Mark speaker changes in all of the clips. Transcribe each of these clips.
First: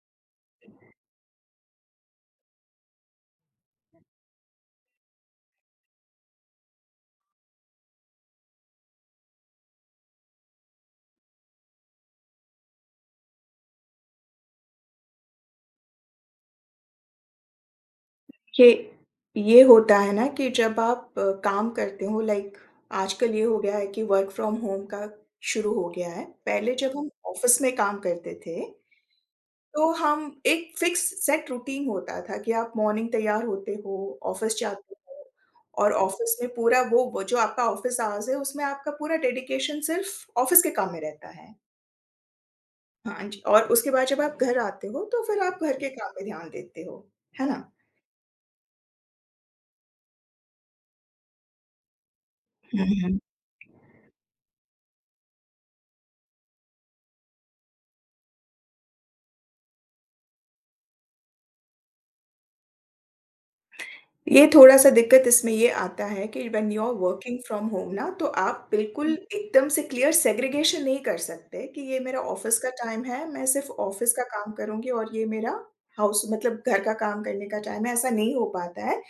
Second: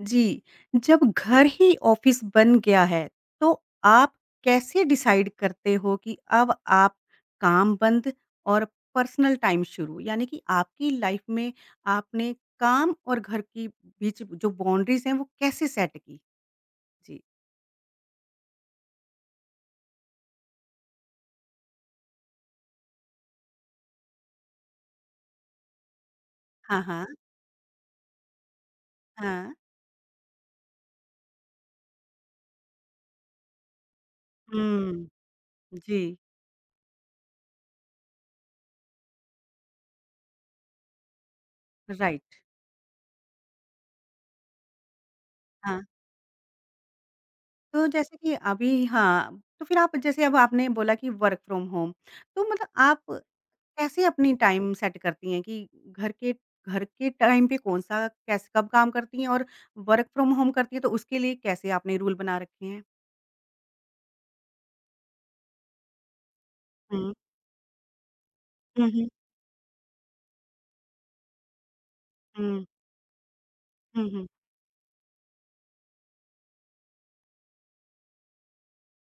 Speaker 1: जी। जब घर ही ऑफिस बन गया है, तो आप कैसे डिसाइड करते हो कि अब आप काम बंद और पर्सनल टाइम शुरू? यानी कि आपकी लाइफ में आपने काम और घर की बीच जो बाउंड्रीज़ हैं, वो कैसे सेट की? जी।
Speaker 2: ये ये होता है ना कि जब आप काम करते हो लाइक आजकल ये हो गया है कि वर्क फ्रॉम होम का शुरू हो गया है। पहले
Speaker 1: हाँ,
Speaker 2: जब
Speaker 1: हाँ,
Speaker 2: हम ऑफ़िस में काम करते थे,
Speaker 1: हाँ।
Speaker 2: तो हम एक फ़िक्स सेट रूटीन होता था कि आप मॉर्निंग तैयार होते हो, ऑफ़िस जाते
Speaker 1: हुँ,
Speaker 2: हो और
Speaker 1: जी,
Speaker 2: ऑफ़िस में पूरा वो जो आपका ऑफ़िस आवर्स है उसमें आपका पूरा डेडिकेशन सिर्फ़ ऑफ़िस के काम में रहता है।
Speaker 1: राइट।
Speaker 2: हाँ जी, और उसके बाद जब आप घर आते हो तो फिर आप घर
Speaker 1: हाँ,
Speaker 2: के काम में ध्यान देते हो, है
Speaker 1: तो जैसे कि अभी हाँ, तो फिर आप जैसे अब आपने बोला कि वर्क फ्रॉम होम, तो मतलब आप
Speaker 2: ना?
Speaker 1: कैसे अपनी टाइम सेट करती हैं कि घर के टाइम पे कौन-सा कैस कब काम करती हैं और वर्क फ्रॉम होम करती हैं तो उसके लिए कैसे आपने रूल बना रखे हैं?
Speaker 2: ये थोड़ा-सा दिक्कत इसमें ये आता है कि व्हेन यू आर
Speaker 1: हुँ।
Speaker 2: वर्किंग फ्रॉम होम ना, तो आप
Speaker 1: हुँ,
Speaker 2: बिल्कुल
Speaker 1: हुँ।
Speaker 2: हुँ। एकदम से क्लियर सेग्रीगेशन नहीं कर सकते कि ये मेरा ऑफ़िस
Speaker 1: हुँ।
Speaker 2: का टाइम है, मैं सिर्फ़
Speaker 1: हुँ,
Speaker 2: ऑफ़िस का
Speaker 1: हुँ।
Speaker 2: काम करूँगी और ये मेरा हाउस मतलब घर का काम करने का टाइम है, ऐसा नहीं हो पाता है।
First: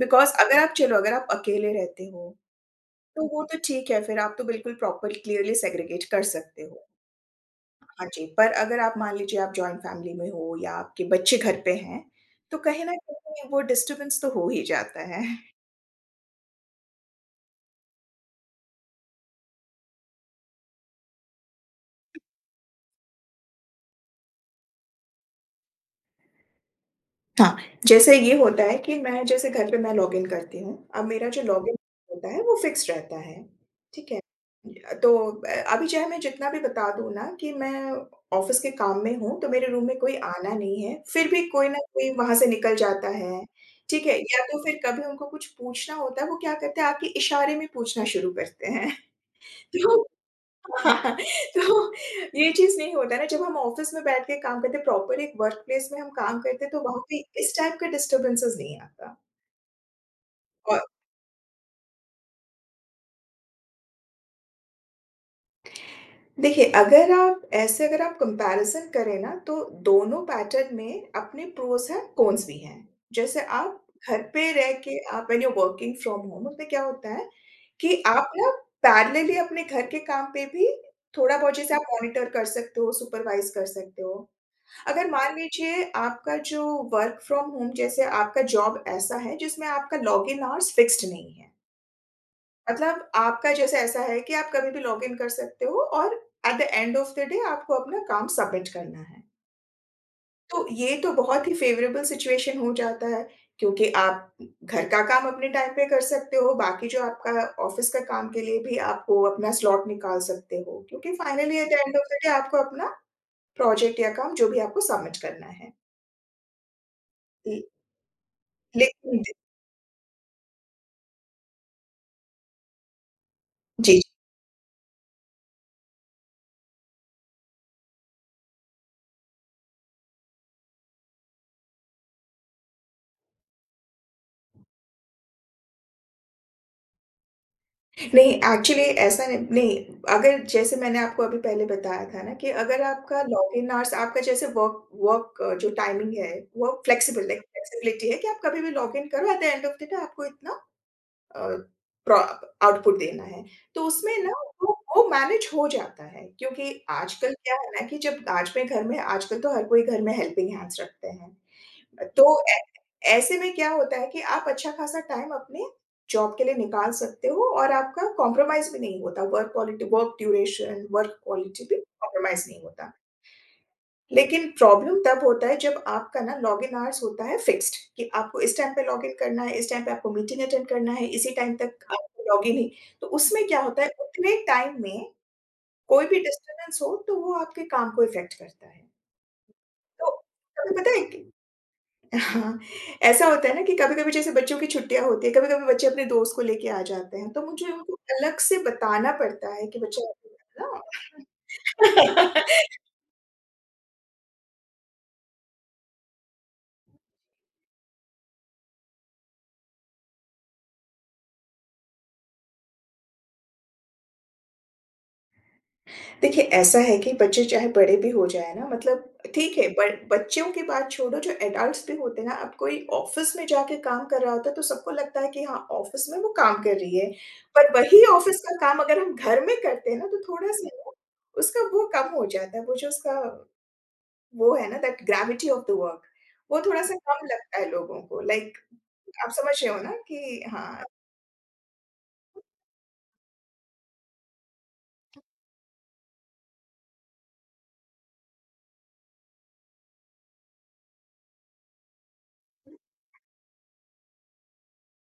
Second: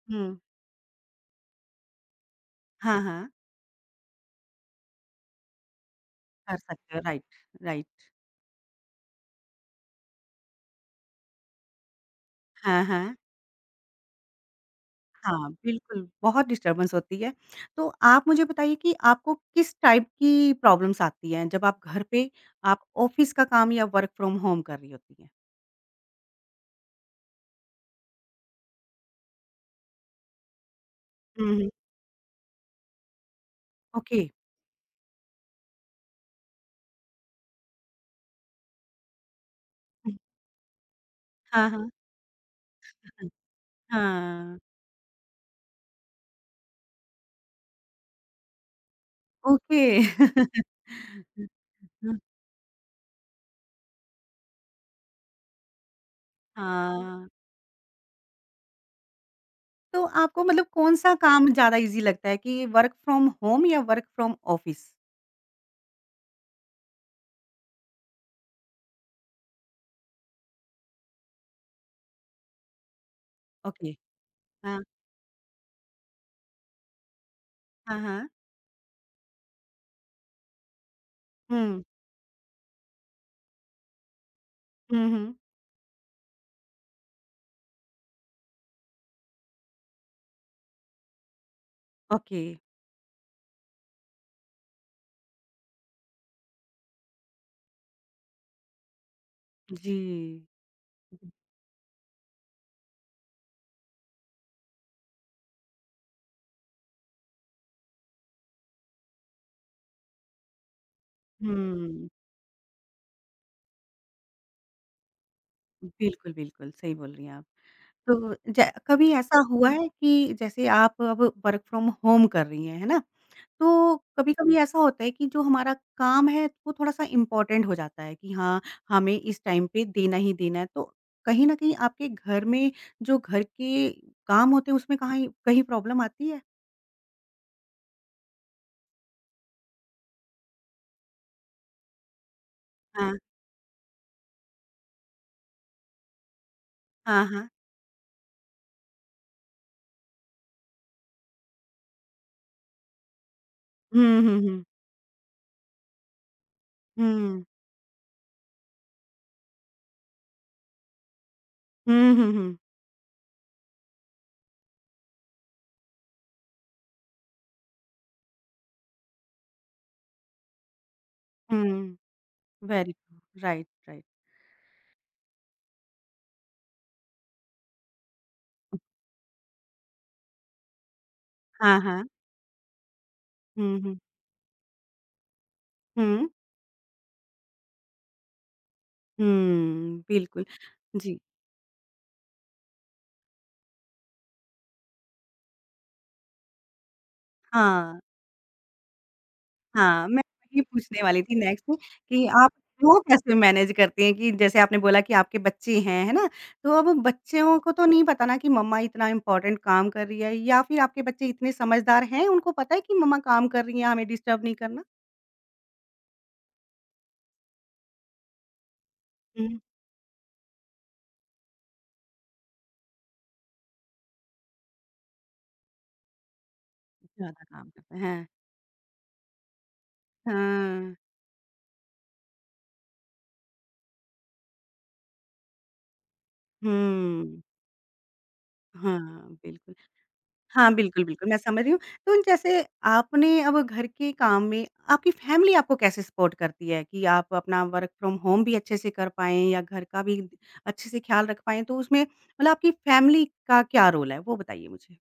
Speaker 2: बिकॉज़
Speaker 1: हुँ।
Speaker 2: अगर आप चलो अगर आप अकेले रहते हो,
Speaker 1: हाँ,
Speaker 2: तो
Speaker 1: हाँ।
Speaker 2: वो तो ठीक है, फिर आप तो बिल्कुल प्रॉपर क्लियरली सेग्रीगेट कर
Speaker 1: कर
Speaker 2: सकते हो।
Speaker 1: सकते हो राइट, राइट।
Speaker 2: हाँ जी, पर अगर आप मान लीजिए आप जॉइंट फैमिली में हो या आपके बच्चे घर पे हैं, तो
Speaker 1: हाँ,
Speaker 2: कहीं न
Speaker 1: हाँ।
Speaker 2: कहीं वो डिस्टर्बेंस तो हो ही जाता है।
Speaker 1: हाँ, बिल्कुल, बहुत डिस्टर्बेंस होती है। तो आप मुझे बताइए कि आपको किस टाइप की प्रॉब्लम्स आती हैं जब आप घर पे आप ऑफ़िस का काम या वर्क फ्रॉम होम कर रही होती हैं?
Speaker 2: हाँ, जैसे ये होता है कि मैं जैसे घर पे मैं लॉगिन करती हूँ, अब मेरा जो
Speaker 1: हुँ, हुँ।
Speaker 2: लॉगिन होता है वो फ़िक्स रहता है, ठीक है?
Speaker 1: ओके।
Speaker 2: तो अभी चाहे मैं जितना भी बता दूँ ना कि मैं ऑफ़िस के काम में हूँ, तो मेरे रूम में कोई
Speaker 1: हुँ।
Speaker 2: आना नहीं है, फिर भी कोई
Speaker 1: हाँ,
Speaker 2: ना
Speaker 1: हाँ।
Speaker 2: कोई वहाँ से निकल जाता
Speaker 1: हाँ।
Speaker 2: है, ठीक है? या
Speaker 1: हाँ।
Speaker 2: तो फिर कभी उनको कुछ पूछना होता है, वो क्या करते हैं, आपके इशारे में पूछना शुरू करते हैं।
Speaker 1: ओके।
Speaker 2: तो हाँ, तो ये चीज़ नहीं होता है ना जब हम ऑफ़िस में बैठ के काम करते हैं, प्रॉपर एक वर्क प्लेस में हम काम करते हैं तो वहाँ पे
Speaker 1: हाँ,
Speaker 2: इस टाइप का डिस्टर्बेंसेस नहीं आता।
Speaker 1: तो आपको मतलब
Speaker 2: और
Speaker 1: कौन-सा काम ज़्यादा ईज़ी लगता है कि वर्क फ्रॉम होम या वर्क फ्रॉम ऑफिस?
Speaker 2: देखिए अगर आप ऐसे अगर आप कंपैरिज़न करें ना तो दोनों पैटर्न में अपने प्रोस हैं, कॉन्स भी हैं। जैसे आप
Speaker 1: ओके।
Speaker 2: घर पे रह
Speaker 1: हाँ,
Speaker 2: के आप when you are working from home उसमें क्या होता है
Speaker 1: हाँ,
Speaker 2: कि
Speaker 1: हाँ।
Speaker 2: आप ना पैरेलली अपने घर के काम पे भी थोड़ा बहुत जैसे आप
Speaker 1: हुँ।
Speaker 2: मॉनिटर कर सकते हो, सुपरवाइज़ कर सकते हो।
Speaker 1: हुँ,
Speaker 2: अगर
Speaker 1: हुँ।
Speaker 2: मान लीजिए आपका जो वर्क फ्रॉम होम जैसे आपका जॉब ऐसा है जिसमें आपका लॉगिन आवर्स फिक्स्ड नहीं है।
Speaker 1: ओके।
Speaker 2: मतलब आपका जैसे ऐसा है कि आप कभी भी लॉगिन कर सकते हो और at the end of the day आपको अपना काम सबमिट करना है।
Speaker 1: जी।
Speaker 2: तो ये तो बहुत ही फ़ेवरेबल सिचुएशन हो जाता है क्योंकि आप घर का काम अपने टाइम पे कर सकते हो, बाकी जो आपका ऑफ़िस का काम के लिए भी आपको अपना स्लॉट निकाल सकते हो क्योंकि finally at the end of
Speaker 1: हुँ।
Speaker 2: द डे आपको अपना प्रोजेक्ट या काम जो भी आपको सबमिट करना है।
Speaker 1: बिल्कुल, बिल्कुल, सही बोल रही हैं आप।
Speaker 2: ल
Speaker 1: तो ज कभी
Speaker 2: लेकिन
Speaker 1: ऐसा हुआ है कि जैसे आप अब वर्क फ्रॉम होम कर रही हैं, है ना? तो
Speaker 2: जी,
Speaker 1: कभी-कभी ऐसा होता है कि जो हमारा काम है वो थोड़ा-सा इम्पोर्टेंट हो जाता है कि हाँ, हमें इस टाइम पे देना ही देना है। तो कहीं न कहीं आपके घर में जो घर के काम होते हैं उसमें कहाँ कहीं प्रॉब्लम आती है?
Speaker 2: जी। नहीं एक्चुअली ऐसा नहीं नहीं, अगर जैसे मैंने आपको अभी पहले बताया था ना कि अगर
Speaker 1: हाँ,
Speaker 2: आपका लॉगिन आवर्स आपका जैसे वर्क वर्क जो टाइमिंग है, वो
Speaker 1: हाँ,
Speaker 2: फ्लेक्सिबल लाइक
Speaker 1: हाँ।
Speaker 2: फ्लेक्सिबिलिटी है कि आप कभी भी लॉगिन करो at the end of the day आपको इतना अ, प्रो आउटपुट देना है। तो उसमें
Speaker 1: हुँ,
Speaker 2: ना
Speaker 1: हुँ, हुँ।
Speaker 2: वो मैनेज हो जाता है क्योंकि आजकल
Speaker 1: हुँ।
Speaker 2: क्या है ना कि जब आज मैं घर में आजकल तो हर कोई घर में हेल्पिंग हैंड्स रखते हैं।
Speaker 1: हुँ, हुँ,
Speaker 2: तो ऐ
Speaker 1: हुँ।
Speaker 2: ऐसे में क्या होता है कि आप अच्छा-खासा टाइम अपने जॉब के लिए निकाल सकते हो और आपका कॉम्प्रोमाइज़ भी नहीं होता, work quality work duration, work quality भी
Speaker 1: हुँ।
Speaker 2: कॉम्प्रोमाइज़ नहीं
Speaker 1: वेरी
Speaker 2: होता।
Speaker 1: गुड। Right, right.
Speaker 2: लेकिन प्रॉब्लम तब होता है जब आपका ना लॉगिन आवर्स होता है फिक्स्ड कि आपको इस टाइम पे लॉगिन करना है, इस टाइम पे आपको मीटिंग अटेंड करना है, इसी टाइम तक
Speaker 1: हाँ, हाँ।
Speaker 2: आपको लॉगिन ही तो उसमें क्या
Speaker 1: हुँ,
Speaker 2: होता है
Speaker 1: हुँ।
Speaker 2: उतने टाइम में कोई भी
Speaker 1: हुँ।
Speaker 2: डिस्टर्बेंस हो, तो वो आपके काम को इफ़ेक्ट करता है।
Speaker 1: हुँ,
Speaker 2: तो
Speaker 1: बिल्कुल।
Speaker 2: तुम्हें पता है
Speaker 1: जी।
Speaker 2: कि हाँ, ऐसा होता है ना कि कभी-कभी जैसे बच्चों की छुट्टियाँ होती हैं, कभी-कभी बच्चे अपने दोस्त को लेके आ जाते हैं, तो मुझे उनको
Speaker 1: हाँ।
Speaker 2: अलग से बताना पड़ता है कि बच्चा
Speaker 1: हाँ, मैं वही पूछने वाली थी नेक्स्ट कि
Speaker 2: ना
Speaker 1: आप वो कैसे मैनेज करती हैं कि जैसे आपने बोला कि आपके बच्चे हैं, है ना? तो अब बच्चों को तो नहीं पता ना कि मम्मा इतना इम्पोर्टेंट काम कर रही है या फिर आपके बच्चे इतने समझदार हैं, उनको पता है कि मम्मा काम कर रही हैं, हमें डिस्टर्ब नहीं करना?
Speaker 2: देखिए, ऐसा है कि बच्चे चाहे बड़े भी हो जाएँ ना, मतलब ठीक
Speaker 1: हुँ,
Speaker 2: है, ब बच्चों की बात छोड़ो जो एडल्ट्स भी होते हैं ना, अब कोई ऑफ़िस में जाके काम कर रहा होता है, तो सबको लगता है कि हाँ, ऑफ़िस में वो काम कर रही है।
Speaker 1: ज़्यादा काम
Speaker 2: पर
Speaker 1: करते
Speaker 2: वही
Speaker 1: हैं।
Speaker 2: ऑफ़िस का काम अगर हम घर में करते हैं ना, तो
Speaker 1: हाँ,
Speaker 2: थोड़ा-सा ना
Speaker 1: हाँ।
Speaker 2: उसका वो कम हो जाता है, वो जो उसका वो है ना that gravity of the work, वो थोड़ा-सा कम
Speaker 1: हुँ,
Speaker 2: लगता है लोगों को लाइक
Speaker 1: हाँ,
Speaker 2: आप समझ रहे
Speaker 1: बिल्कुल।
Speaker 2: हो ना कि
Speaker 1: हाँ,
Speaker 2: हाँ,
Speaker 1: बिल्कुल, बिल्कुल, मैं समझ रही हूँ। तो जैसे आपने अब घर के काम में आपकी फैमिली आपको कैसे सपोर्ट करती है कि आप अपना वर्क फ्रॉम होम भी अच्छे से कर पाएँ या घर का भी अच्छे से ख़्याल रख पाएँ? तो उसमें मतलब आपकी फैमिली का क्या रोल है? वो बताइए मुझे?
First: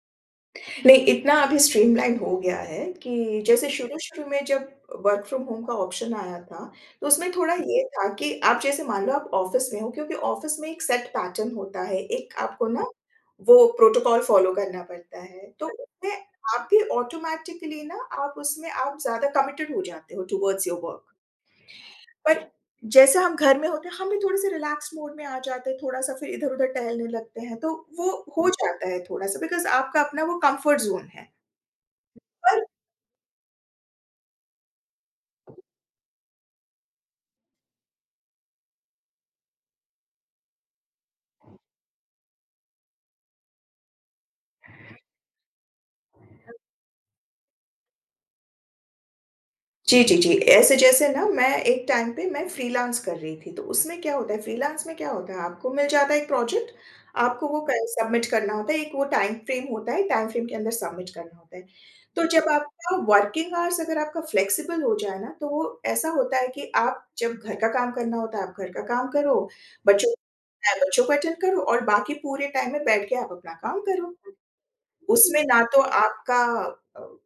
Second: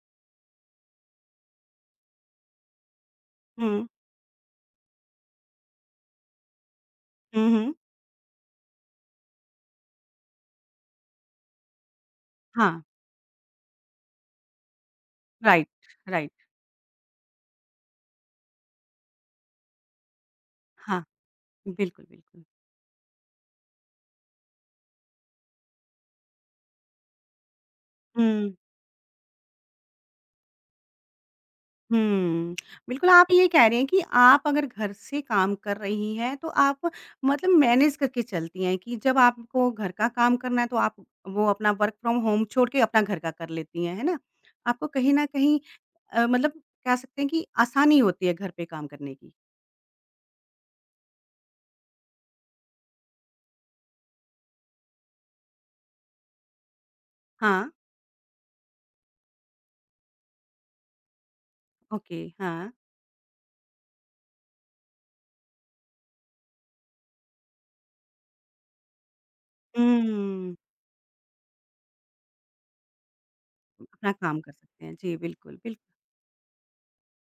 Speaker 2: नहीं इतना अभी स्ट्रीमलाइन हो गया है कि जैसे
Speaker 1: हुँ।
Speaker 2: शुरू-शुरू में जब वर्क फ्रॉम होम का ऑप्शन आया था, तो उसमें
Speaker 1: हुँ,
Speaker 2: थोड़ा
Speaker 1: हुँ।
Speaker 2: ये था कि आप जैसे मान लो आप ऑफिस में हो क्योंकि ऑफिस में एक सेट पैटर्न होता है, एक आपको
Speaker 1: हाँ,
Speaker 2: ना वो प्रोटोकॉल फॉलो करना पड़ता है, तो
Speaker 1: राइट,
Speaker 2: उसमें
Speaker 1: राइट।
Speaker 2: आप भी ऑटोमैटिकली ना आप उसमें आप ज़्यादा कमिटेड हो जाते हो टुवर्ड्स योर वर्क।
Speaker 1: हाँ, बिल्कुल,
Speaker 2: बट
Speaker 1: बिल्कुल।
Speaker 2: जैसे हम घर में होते हैं, हम भी थोड़े-से रिलैक्स मोड में आ जाते हैं, थोड़ा-सा फिर इधर-उधर टहलने लगते हैं, तो वो हो हुँ।
Speaker 1: हुँ।
Speaker 2: जाता है थोड़ा-सा बिकॉज़ आपका अपना वो कम्फर्ट ज़ोन है।
Speaker 1: हुँ।
Speaker 2: पर
Speaker 1: बिल्कुल, आप ये कह रहे हैं कि आप अगर घर से काम कर रही हैं, तो आप मतलब मैनेज करके चलती हैं कि जब आपको घर का काम करना है, तो आप वो अपना वर्क फ्रॉम होम छोड़ के अपना घर का कर लेती हैं, है ना? आपको कहीं न कहीं मतलब कह सकते हैं कि आसानी होती है घर पे काम करने की।
Speaker 2: जी, जी, जी। ऐसे जैसे ना मैं एक टाइम पे मैं फ्रीलांस कर रही थी, तो उसमें क्या होता है फ्रीलांस में क्या होता है आपको मिल जाता है एक प्रोजेक्ट, आपको वो
Speaker 1: हाँ,
Speaker 2: कर सबमिट करना होता है, एक वो टाइम फ्रेम होता है, टाइम फ्रेम के अंदर सबमिट करना होता है।
Speaker 1: ओके,
Speaker 2: तो जब
Speaker 1: हाँ।
Speaker 2: आपका वर्किंग आवर्स अगर आपका फ्लेक्सिबल हो जाए ना, तो वो ऐसा होता है कि आप जब घर का काम करना होता है, आप घर का काम करो, बच्चों
Speaker 1: हुँ,
Speaker 2: बच्चों को अटेंड करो और बाकी पूरे टाइम में बैठ के आप अपना काम
Speaker 1: अपना
Speaker 2: करो।
Speaker 1: काम कर सकते हैं। जी,
Speaker 2: उसमें
Speaker 1: बिल्कुल,
Speaker 2: ना तो
Speaker 1: बिल्कुल।
Speaker 2: आपका अ,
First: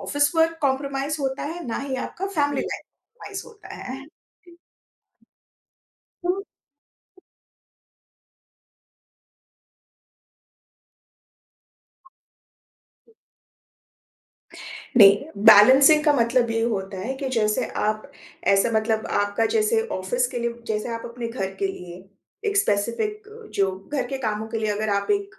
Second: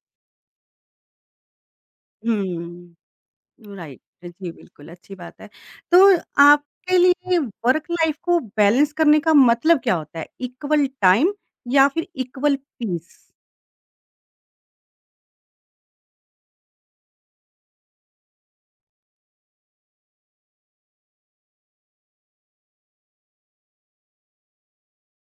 Speaker 2: ऑफ़िस वर्क कॉम्प्रोमाइज़ होता है, ना ही आपका फैमिली जी। लाइफ़
Speaker 1: हुँ।
Speaker 2: कॉम्प्रोमाइज़ होता है।
Speaker 1: राइट। जी, बिल्कुल, अच्छी बात है। तो
Speaker 2: तो
Speaker 1: आपके लिए वर्क लाइफ़ को बैलेंस करने का मतलब क्या होता है? इक्वल टाइम या फिर इक्वल पीस?
Speaker 2: नहीं, बैलेंसिंग का मतलब ये होता है कि जैसे आप ऐसा मतलब आपका जैसे ऑफ़िस के लिए जैसे आप अपने घर के लिए एक स्पेसिफ़िक जो घर के कामों के लिए अगर आप एक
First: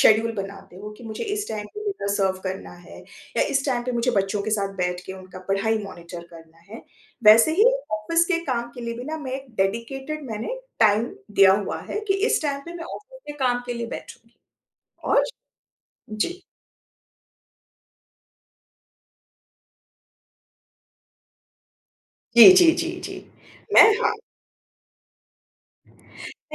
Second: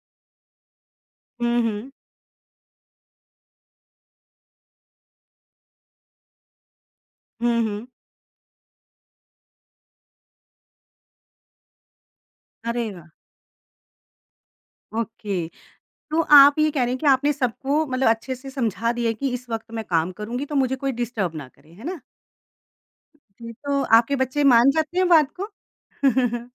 Speaker 2: शेड्यूल बनाते हो कि मुझे इस
Speaker 1: हुँ,
Speaker 2: टाइम पे
Speaker 1: हुँ।
Speaker 2: डिनर सर्व करना है या इस टाइम पे मुझे बच्चों के साथ बैठ के उनका पढ़ाई मॉनिटर करना है, वैसे
Speaker 1: हुँ,
Speaker 2: ही
Speaker 1: हुँ।
Speaker 2: ऑफ़िस के काम के लिए भी ना मैं एक डेडिकेटेड मैंने टाइम दिया हुआ है कि इस टाइम पे मैं
Speaker 1: अरे वाह!
Speaker 2: ऑफ़िस के काम के लिए बैठूँगी और
Speaker 1: ओके। तो
Speaker 2: जी।
Speaker 1: आप ये कह रहे हैं कि आपने सबको मतलब अच्छे से समझा दिया है कि इस वक़्त मैं काम करूँगी तो मुझे कोई डिस्टर्ब ना करे, है ना?
Speaker 2: जी, जी, जी, जी।
Speaker 1: जी। तो
Speaker 2: मैं हाँ।
Speaker 1: आपके बच्चे मान जाते हैं बात को?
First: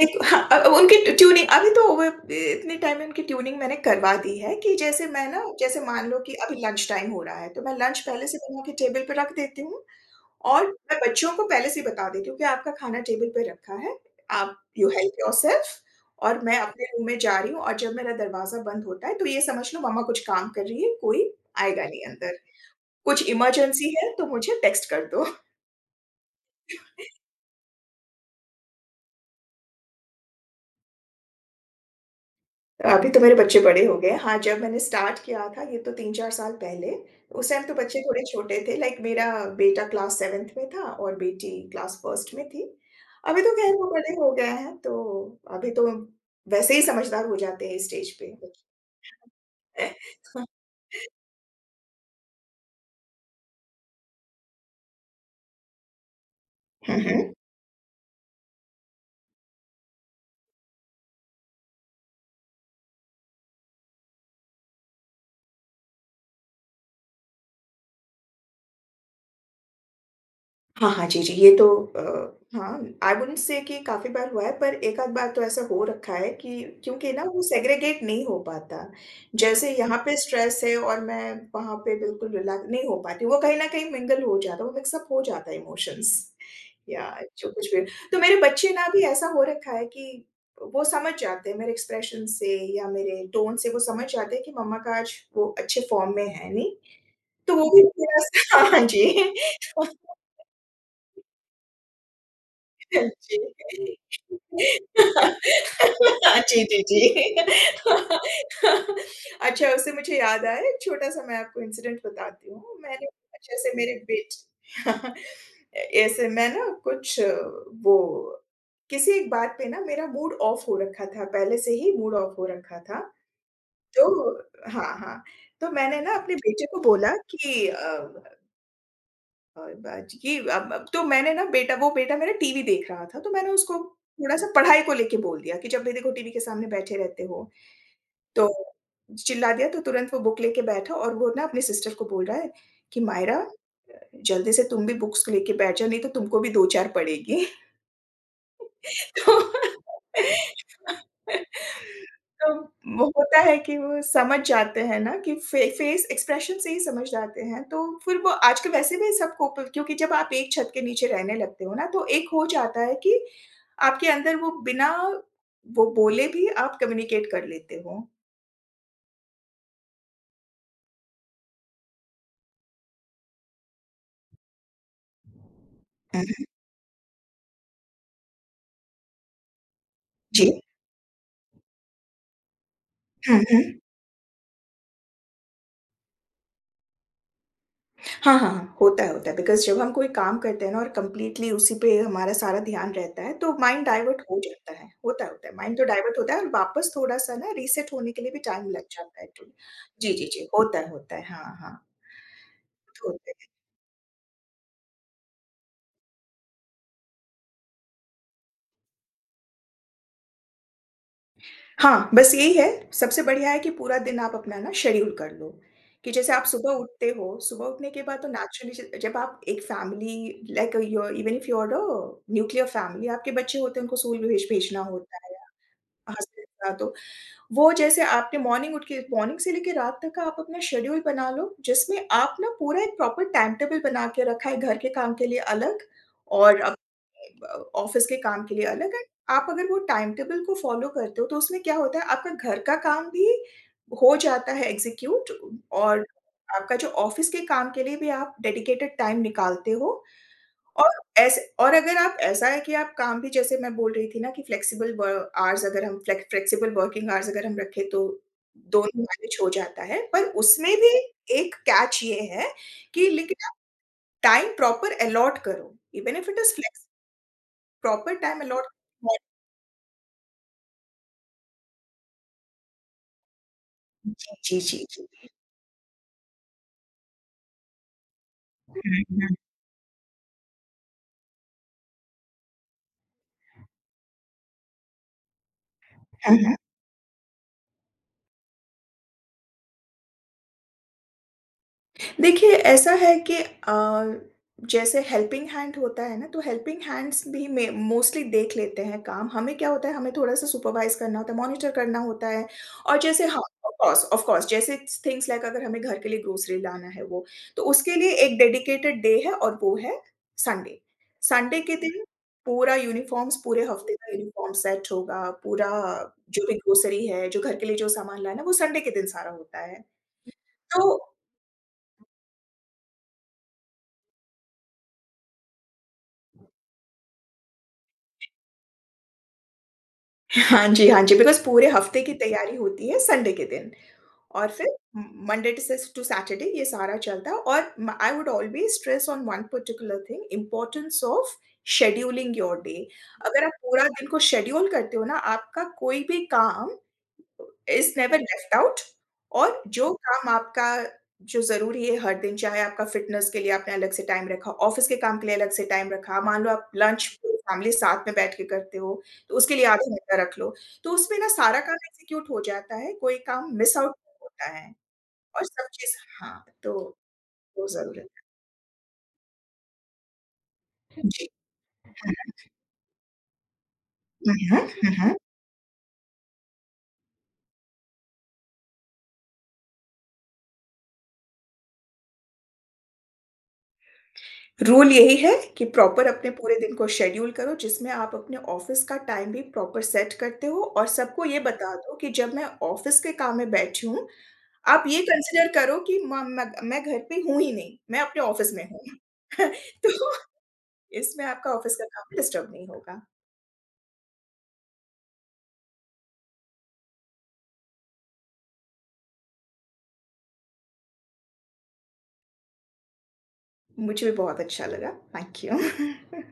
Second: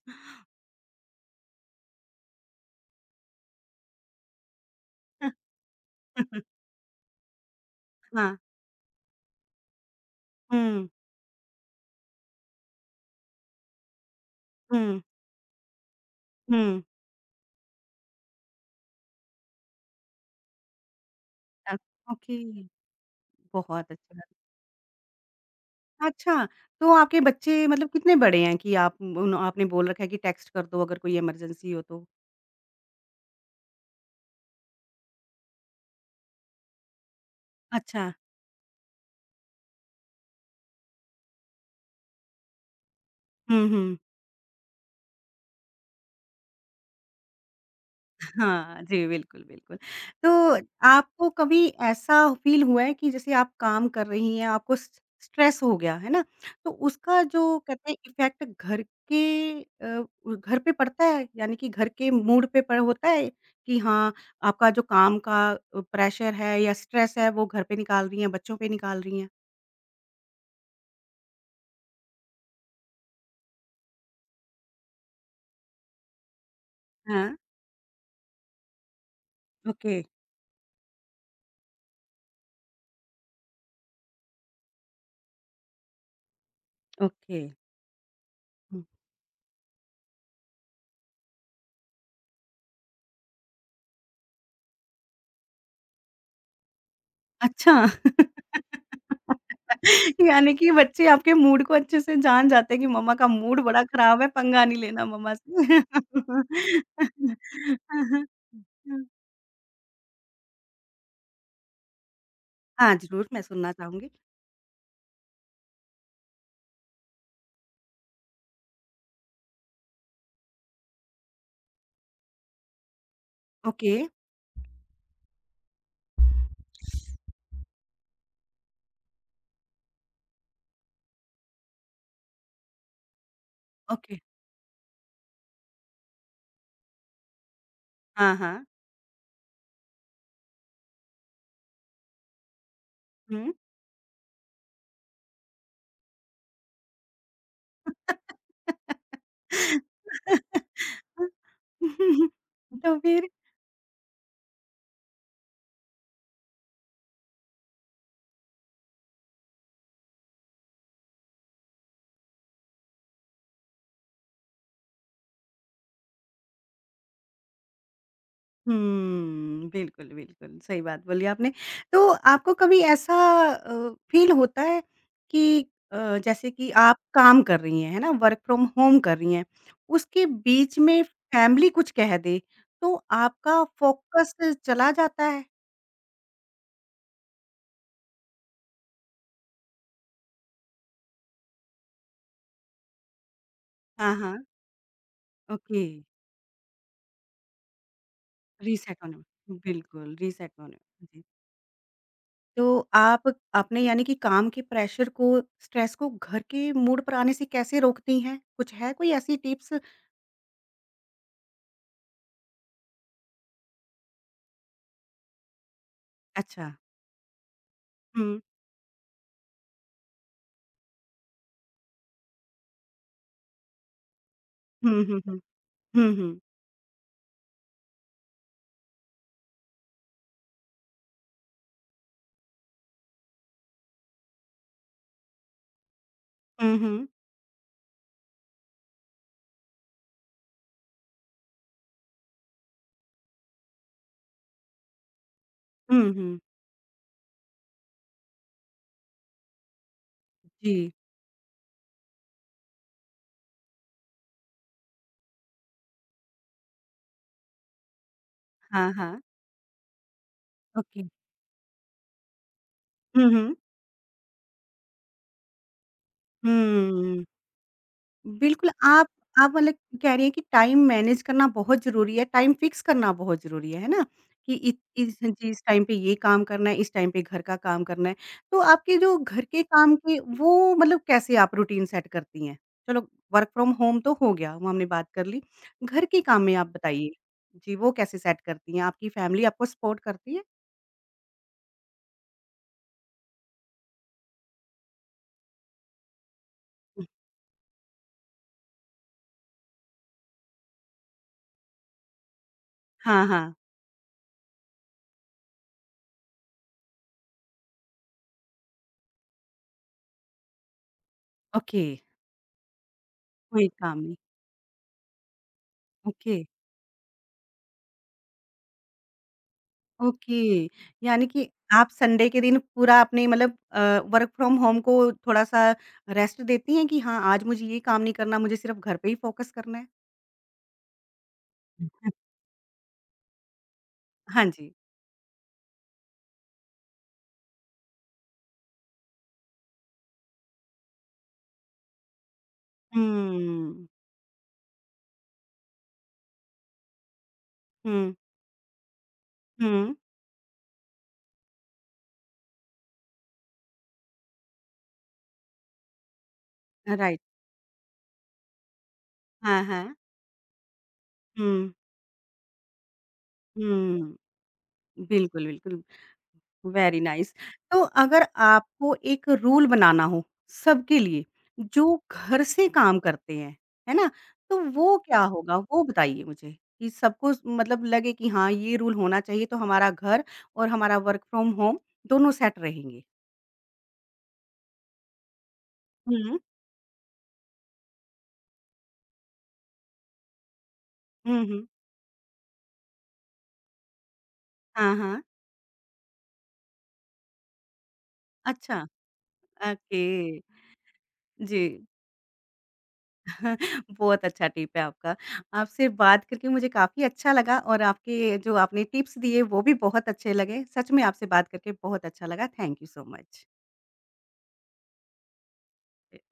Speaker 2: देखो हाँ, उनकी ट्यूनिंग अभी तो वो इतने टाइम में उनकी ट्यूनिंग मैंने करवा दी है कि जैसे मैं ना जैसे मान लो कि अभी लंच टाइम हो रहा है, तो मैं लंच पहले
Speaker 1: हाँ।
Speaker 2: से बना के टेबल पे रख देती हूँ और
Speaker 1: हुँ,
Speaker 2: मैं बच्चों को पहले से ही बता देती हूँ कि आपका खाना टेबल पे रखा है, आप यू
Speaker 1: हुँ,
Speaker 2: हेल्प योरसेल्फ और मैं
Speaker 1: हुँ।
Speaker 2: अपने रूम में जा रही हूँ और जब मेरा दरवाज़ा बंद होता है, तो ये समझ लो मम्मा कुछ काम कर रही है, कोई
Speaker 1: अ,
Speaker 2: आएगा नहीं अंदर।
Speaker 1: ओके।
Speaker 2: कुछ
Speaker 1: बहुत
Speaker 2: इमरजेंसी है,
Speaker 1: अच्छा।
Speaker 2: तो मुझे टेक्स्ट कर दो।
Speaker 1: अच्छा, तो आपके बच्चे मतलब कितने बड़े हैं कि आप उन आपने बोल रखा है कि टेक्स्ट कर दो अगर कोई इमरजेंसी हो तो?
Speaker 2: अभी तो मेरे बच्चे बड़े हो गए हैं। हाँ, जब मैंने स्टार्ट किया था ये तो 3-4 साल पहले, उस टाइम तो बच्चे
Speaker 1: अच्छा,
Speaker 2: थोड़े छोटे थे लाइक मेरा बेटा क्लास 7th में था और बेटी क्लास 1st में थी। अभी तो
Speaker 1: हुँ,
Speaker 2: ख़ैर वो
Speaker 1: हुँ।
Speaker 2: बड़े हो गए हैं तो अभी तो वैसे ही समझदार हो जाते हैं इस स्टेज पे।
Speaker 1: हाँ, जी, बिल्कुल, बिल्कुल। तो आपको कभी ऐसा फ़ील हुआ है कि जैसे आप काम कर रही हैं, आपको स स्ट्रेस हो गया, है ना? तो
Speaker 2: हुँ,
Speaker 1: उसका
Speaker 2: हुँ।
Speaker 1: जो कहते हैं इफ़ेक्ट घर के घर पे पड़ता है? यानी कि घर के मूड पे पड़ होता है कि हाँ, आपका जो काम का प्रेशर है या स्ट्रेस है, वो घर पे निकाल रही हैं, बच्चों पे निकाल रही हैं?
Speaker 2: हाँ, हाँ, जी, जी, ये तो हाँ, आई वुडेंट से कि काफ़ी बार हुआ है, पर एक-आध बार तो ऐसा हो रखा है कि क्योंकि ना
Speaker 1: हाँ,
Speaker 2: वो सेग्रीगेट नहीं हो पाता। जैसे
Speaker 1: ओके।
Speaker 2: यहाँ पे स्ट्रेस है और मैं वहाँ पे बिल्कुल रिलैक्स नहीं हो पाती, वो कहीं न कहीं मिंगल हो जाता है, वो मिक्स अप हो जाता है इमोशंस या
Speaker 1: ओके।
Speaker 2: जो कुछ भी। तो मेरे बच्चे
Speaker 1: हुँ।
Speaker 2: ना भी ऐसा हो रखा है कि वो समझ जाते हैं मेरे एक्सप्रेशन से या मेरे टोन से वो समझ जाते हैं कि मम्मा का आज वो अच्छे फॉर्म में है नहीं, तो वो
Speaker 1: अच्छा।
Speaker 2: भी मेरा हाँ जी।
Speaker 1: यानी कि बच्चे आपके मूड को अच्छे से जान जाते हैं कि मम्मा का
Speaker 2: जी।
Speaker 1: मूड बड़ा खराब है, पंगा नहीं लेना मम्मा से।
Speaker 2: जी, जी, जी। अच्छा उससे मुझे याद आया एक छोटा-सा मैं आपको इंसिडेंट बताती हूँ।
Speaker 1: हाँ,
Speaker 2: मैंने
Speaker 1: ज़रूर मैं
Speaker 2: अच्छा से
Speaker 1: सुनना
Speaker 2: मेरे
Speaker 1: चाहूँगी।
Speaker 2: बेटे ऐसे मैं ना कुछ वो किसी एक बात पे ना मेरा मूड ऑफ हो रखा था, पहले से ही मूड ऑफ हो रखा था।
Speaker 1: ओके,
Speaker 2: तो हाँ, हाँ। तो मैंने ना अपने बेटे को बोला कि अ और ब ये अब तो मैंने ना बेटा वो बेटा मेरा टीवी देख रहा था, तो मैंने उसको
Speaker 1: ओके।
Speaker 2: थोड़ा-सा पढ़ाई को लेके बोल दिया कि जब भी देखो टीवी के सामने बैठे रहते हो,
Speaker 1: हाँ,
Speaker 2: तो
Speaker 1: हाँ।
Speaker 2: चिल्ला दिया तो तुरंत वो बुक लेके बैठा और वो ना अपने सिस्टर को बोल रहा है कि, "मायरा,
Speaker 1: हुँ।
Speaker 2: जल्दी से तुम भी बुक्स लेके बैठ जाओ, नहीं तो तुमको भी 2-4 पड़ेगी।" तो तो
Speaker 1: तो
Speaker 2: वो
Speaker 1: फिर
Speaker 2: होता है कि वो समझ जाते हैं ना कि फे फेस एक्सप्रेशन से ही समझ जाते हैं, तो फिर वो आजकल वैसे भी सबको प क्योंकि जब आप एक छत के नीचे रहने लगते हो ना, तो एक हो जाता है कि आपके अंदर वो बिना वो बोले भी आप कम्युनिकेट कर लेते हो।
Speaker 1: हुँ, बिल्कुल, बिल्कुल, सही बात बोली आपने। तो आपको कभी ऐसा फ़ील होता है कि अ,
Speaker 2: हुँ, हुँ।
Speaker 1: जैसे कि आप काम कर रही हैं, है ना? वर्क फ्रॉम होम कर रही हैं, उसके
Speaker 2: जी।
Speaker 1: बीच में फैमिली कुछ कह दे, तो
Speaker 2: हुँ,
Speaker 1: आपका
Speaker 2: हुँ।
Speaker 1: फ़ोकस चला जाता है?
Speaker 2: हाँ, हाँ, हाँ। होता है बिकॉज़ जब हम कोई काम करते हैं ना और कंप्लीटली उसी पे हमारा सारा ध्यान रहता है, तो माइंड
Speaker 1: हाँ,
Speaker 2: डाइवर्ट
Speaker 1: हाँ,
Speaker 2: हो जाता है। होता है, होता है। माइंड तो
Speaker 1: ओके,
Speaker 2: डाइवर्ट होता है और वापस थोड़ा-सा ना रीसेट होने के लिए भी टाइम लग
Speaker 1: रीसेट होने
Speaker 2: जाता है एक्चुअली।
Speaker 1: में
Speaker 2: जी,
Speaker 1: बिल्कुल,
Speaker 2: जी, जी।
Speaker 1: रीसेट होने
Speaker 2: होता है,
Speaker 1: में,
Speaker 2: होता है।
Speaker 1: जी।
Speaker 2: हाँ, हाँ।
Speaker 1: तो
Speaker 2: तो
Speaker 1: आप
Speaker 2: होता है।
Speaker 1: अपने यानी कि काम के प्रेशर को, स्ट्रेस को घर के मूड पर आने से कैसे रोकती हैं? कुछ है कोई ऐसी टिप्स?
Speaker 2: हाँ, बस यही है, सबसे बढ़िया है कि पूरा दिन आप अपना ना शेड्यूल कर लो, कि जैसे आप
Speaker 1: अच्छा,
Speaker 2: सुबह उठते हो, सुबह उठने के बाद तो
Speaker 1: हुँ।
Speaker 2: नेचुरली ज जब आप एक family your even if you are a nuclear family, आपके बच्चे होते हैं, उनको स्कूल भेजना
Speaker 1: हुँ,
Speaker 2: होता
Speaker 1: हुँ,
Speaker 2: है।
Speaker 1: हुँ। हुँ, हुँ।
Speaker 2: हँसी तो, वो जैसे आपने मॉर्निंग उठ के मॉर्निंग से लेके रात तक का आप अपना शेड्यूल बना लो, जिसमें आप ना पूरा एक प्रॉपर टाइम टेबल बना के रखा है घर के काम के लिए अलग और अपने
Speaker 1: हुँ, हुँ।
Speaker 2: ब ऑफ़िस के काम के लिए अलग एंड आप अगर वो टाइम टेबल को फ़ॉलो करते हो, तो उसमें क्या होता है आपका घर का काम भी हो जाता है एग्ज़ीक्यूट और
Speaker 1: हुँ, हुँ।
Speaker 2: आपका जो ऑफ़िस के काम के लिए भी आप डेडिकेटेड टाइम निकालते हो और
Speaker 1: जी।
Speaker 2: ऐसे और अगर आप ऐसा है कि आप काम भी जैसे मैं बोल रही थी ना कि फ्लेक्सिबल व आवर्स अगर हम फ्लेक्सिबल वर्किंग आवर्स अगर हम रखें तो
Speaker 1: हाँ,
Speaker 2: दोनों
Speaker 1: हाँ।
Speaker 2: मैनेज हो जाता है। पर उसमें भी
Speaker 1: ओके।
Speaker 2: एक कैच ये है कि
Speaker 1: हुँ,
Speaker 2: लेकिन आप
Speaker 1: हुँ।
Speaker 2: टाइम प्रॉपर अलॉट करो। Even if it is flex
Speaker 1: हुँ।
Speaker 2: प्रॉपर टाइम अलॉट
Speaker 1: बिल्कुल, आप मतलब कह रही हैं कि टाइम मैनेज करना बहुत ज़रूरी है, टाइम फ़िक्स करना बहुत ज़रूरी है ना? कि
Speaker 2: जी, जी,
Speaker 1: इत
Speaker 2: जी,
Speaker 1: इस
Speaker 2: जी।
Speaker 1: जी, इस टाइम पे ये काम करना है, इस टाइम पे घर का काम करना है। तो आपके
Speaker 2: हुँ,
Speaker 1: जो
Speaker 2: हुँ।
Speaker 1: घर के काम के वो मतलब कैसे आप रूटीन सेट करती हैं? चलो वर्क फ्रॉम होम तो हो गया, वो हमने बात कर ली। घर के
Speaker 2: हुँ,
Speaker 1: काम में
Speaker 2: हुँ।
Speaker 1: आप बताइए। जी, वो कैसे सेट करती हैं? आपकी फैमिली आपको सपोर्ट करती है?
Speaker 2: देखिए, ऐसा है कि जैसे हेल्पिंग हैंड होता है ना, तो हेल्पिंग हैंड्स भी में मोस्टली देख लेते हैं काम। हमें क्या होता है, हमें थोड़ा-सा सुपरवाइज़ करना होता है, मॉनिटर करना होता है और
Speaker 1: हाँ,
Speaker 2: जैसे हाँ,
Speaker 1: हाँ।
Speaker 2: ऑफ़ कोर्स, जैसे थिंग्स लाइक अगर हमें घर के लिए ग्रोसरी लाना है वो, तो उसके लिए एक डेडिकेटेड डे है और वो है संडे। संडे के
Speaker 1: ओके।
Speaker 2: दिन पूरा यूनिफ़ॉर्म्स, पूरे
Speaker 1: कोई
Speaker 2: हफ़्ते
Speaker 1: काम
Speaker 2: का
Speaker 1: नहीं।
Speaker 2: यूनिफ़ॉर्म सेट होगा, पूरा
Speaker 1: ओके,
Speaker 2: जो भी ग्रोसरी है, जो घर के लिए जो सामान लाना है, वो संडे के दिन सारा होता है।
Speaker 1: ओके।
Speaker 2: तो
Speaker 1: यानी कि आप संडे के दिन पूरा अपने मतलब वर्क फ्रॉम होम को थोड़ा-सा रेस्ट देती हैं कि हाँ, आज मुझे ये काम नहीं करना, मुझे सिर्फ़ घर पे ही फ़ोकस करना है?
Speaker 2: हाँ जी, हाँ जी, बिकॉज़ पूरे हफ़्ते
Speaker 1: हम्म।
Speaker 2: की तैयारी होती है संडे के दिन
Speaker 1: हाँ
Speaker 2: और फिर
Speaker 1: जी।
Speaker 2: म मंडे टू सेस टू सैटरडे ये सारा चलता है और म I would always stress on one particular thing importance of scheduling your day. अगर आप पूरा
Speaker 1: हुँ,
Speaker 2: दिन को शेड्यूल करते हो ना, आपका कोई भी काम इज़
Speaker 1: हुँ,
Speaker 2: नेवर लेफ्ट आउट और जो
Speaker 1: हुँ,
Speaker 2: काम आपका जो ज़रूरी है हर दिन, चाहे आपका फ़िटनेस के लिए आपने अलग से टाइम रखा, ऑफ़िस के काम के लिए अलग से टाइम रखा, मान लो आप लंच
Speaker 1: राइट।
Speaker 2: पूरी फैमिली साथ में बैठ के करते हो, तो उसके
Speaker 1: हाँ,
Speaker 2: लिए आधा
Speaker 1: हाँ।
Speaker 2: घंटा रख लो। तो उसमें ना सारा
Speaker 1: हुँ,
Speaker 2: काम एग्ज़ीक्यूट हो जाता है, कोई काम मिस आउट नहीं
Speaker 1: हुँ।
Speaker 2: होता है और
Speaker 1: बिल्कुल,
Speaker 2: सब
Speaker 1: बिल्कुल।
Speaker 2: चीज़ हाँ, तो
Speaker 1: वेरी नाइस।
Speaker 2: वो
Speaker 1: तो
Speaker 2: ज़रूरत
Speaker 1: अगर आपको एक रूल बनाना हो सबके
Speaker 2: है।
Speaker 1: लिए
Speaker 2: जी।
Speaker 1: जो घर से काम करते हैं, है ना?
Speaker 2: हुँ,
Speaker 1: तो
Speaker 2: हुँ। हुँ,
Speaker 1: वो
Speaker 2: हुँ।
Speaker 1: क्या होगा? वो बताइए मुझे कि सबको स मतलब लगे कि हाँ, ये रूल होना चाहिए तो हमारा घर और हमारा वर्क फ्रॉम होम दोनों सेट रहेंगे।
Speaker 2: रूल यही है कि प्रॉपर अपने
Speaker 1: हुँ,
Speaker 2: पूरे दिन को शेड्यूल करो जिसमें आप अपने ऑफिस का टाइम भी प्रॉपर सेट करते हो और सबको ये
Speaker 1: हुँ, हुँ।
Speaker 2: बता दो कि जब मैं ऑफिस के काम में बैठी हूँ, आप
Speaker 1: हाँ,
Speaker 2: ये
Speaker 1: हाँ।
Speaker 2: कंसीडर करो कि म मैं घर पे हूँ ही नहीं, मैं अपने ऑफिस में
Speaker 1: अच्छा,
Speaker 2: हूँ।
Speaker 1: ओके।
Speaker 2: तो इसमें आपका
Speaker 1: जी।
Speaker 2: ऑफिस का काम डिस्टर्ब नहीं होगा।
Speaker 1: बहुत अच्छा टिप है आपका। आपसे बात करके मुझे काफ़ी अच्छा लगा और आपके जो आपने टिप्स दिए वो भी बहुत अच्छे लगे। सच में आपसे बात करके बहुत अच्छा लगा। Thank you so much.
Speaker 2: मुझे भी बहुत अच्छा लगा। Thank you.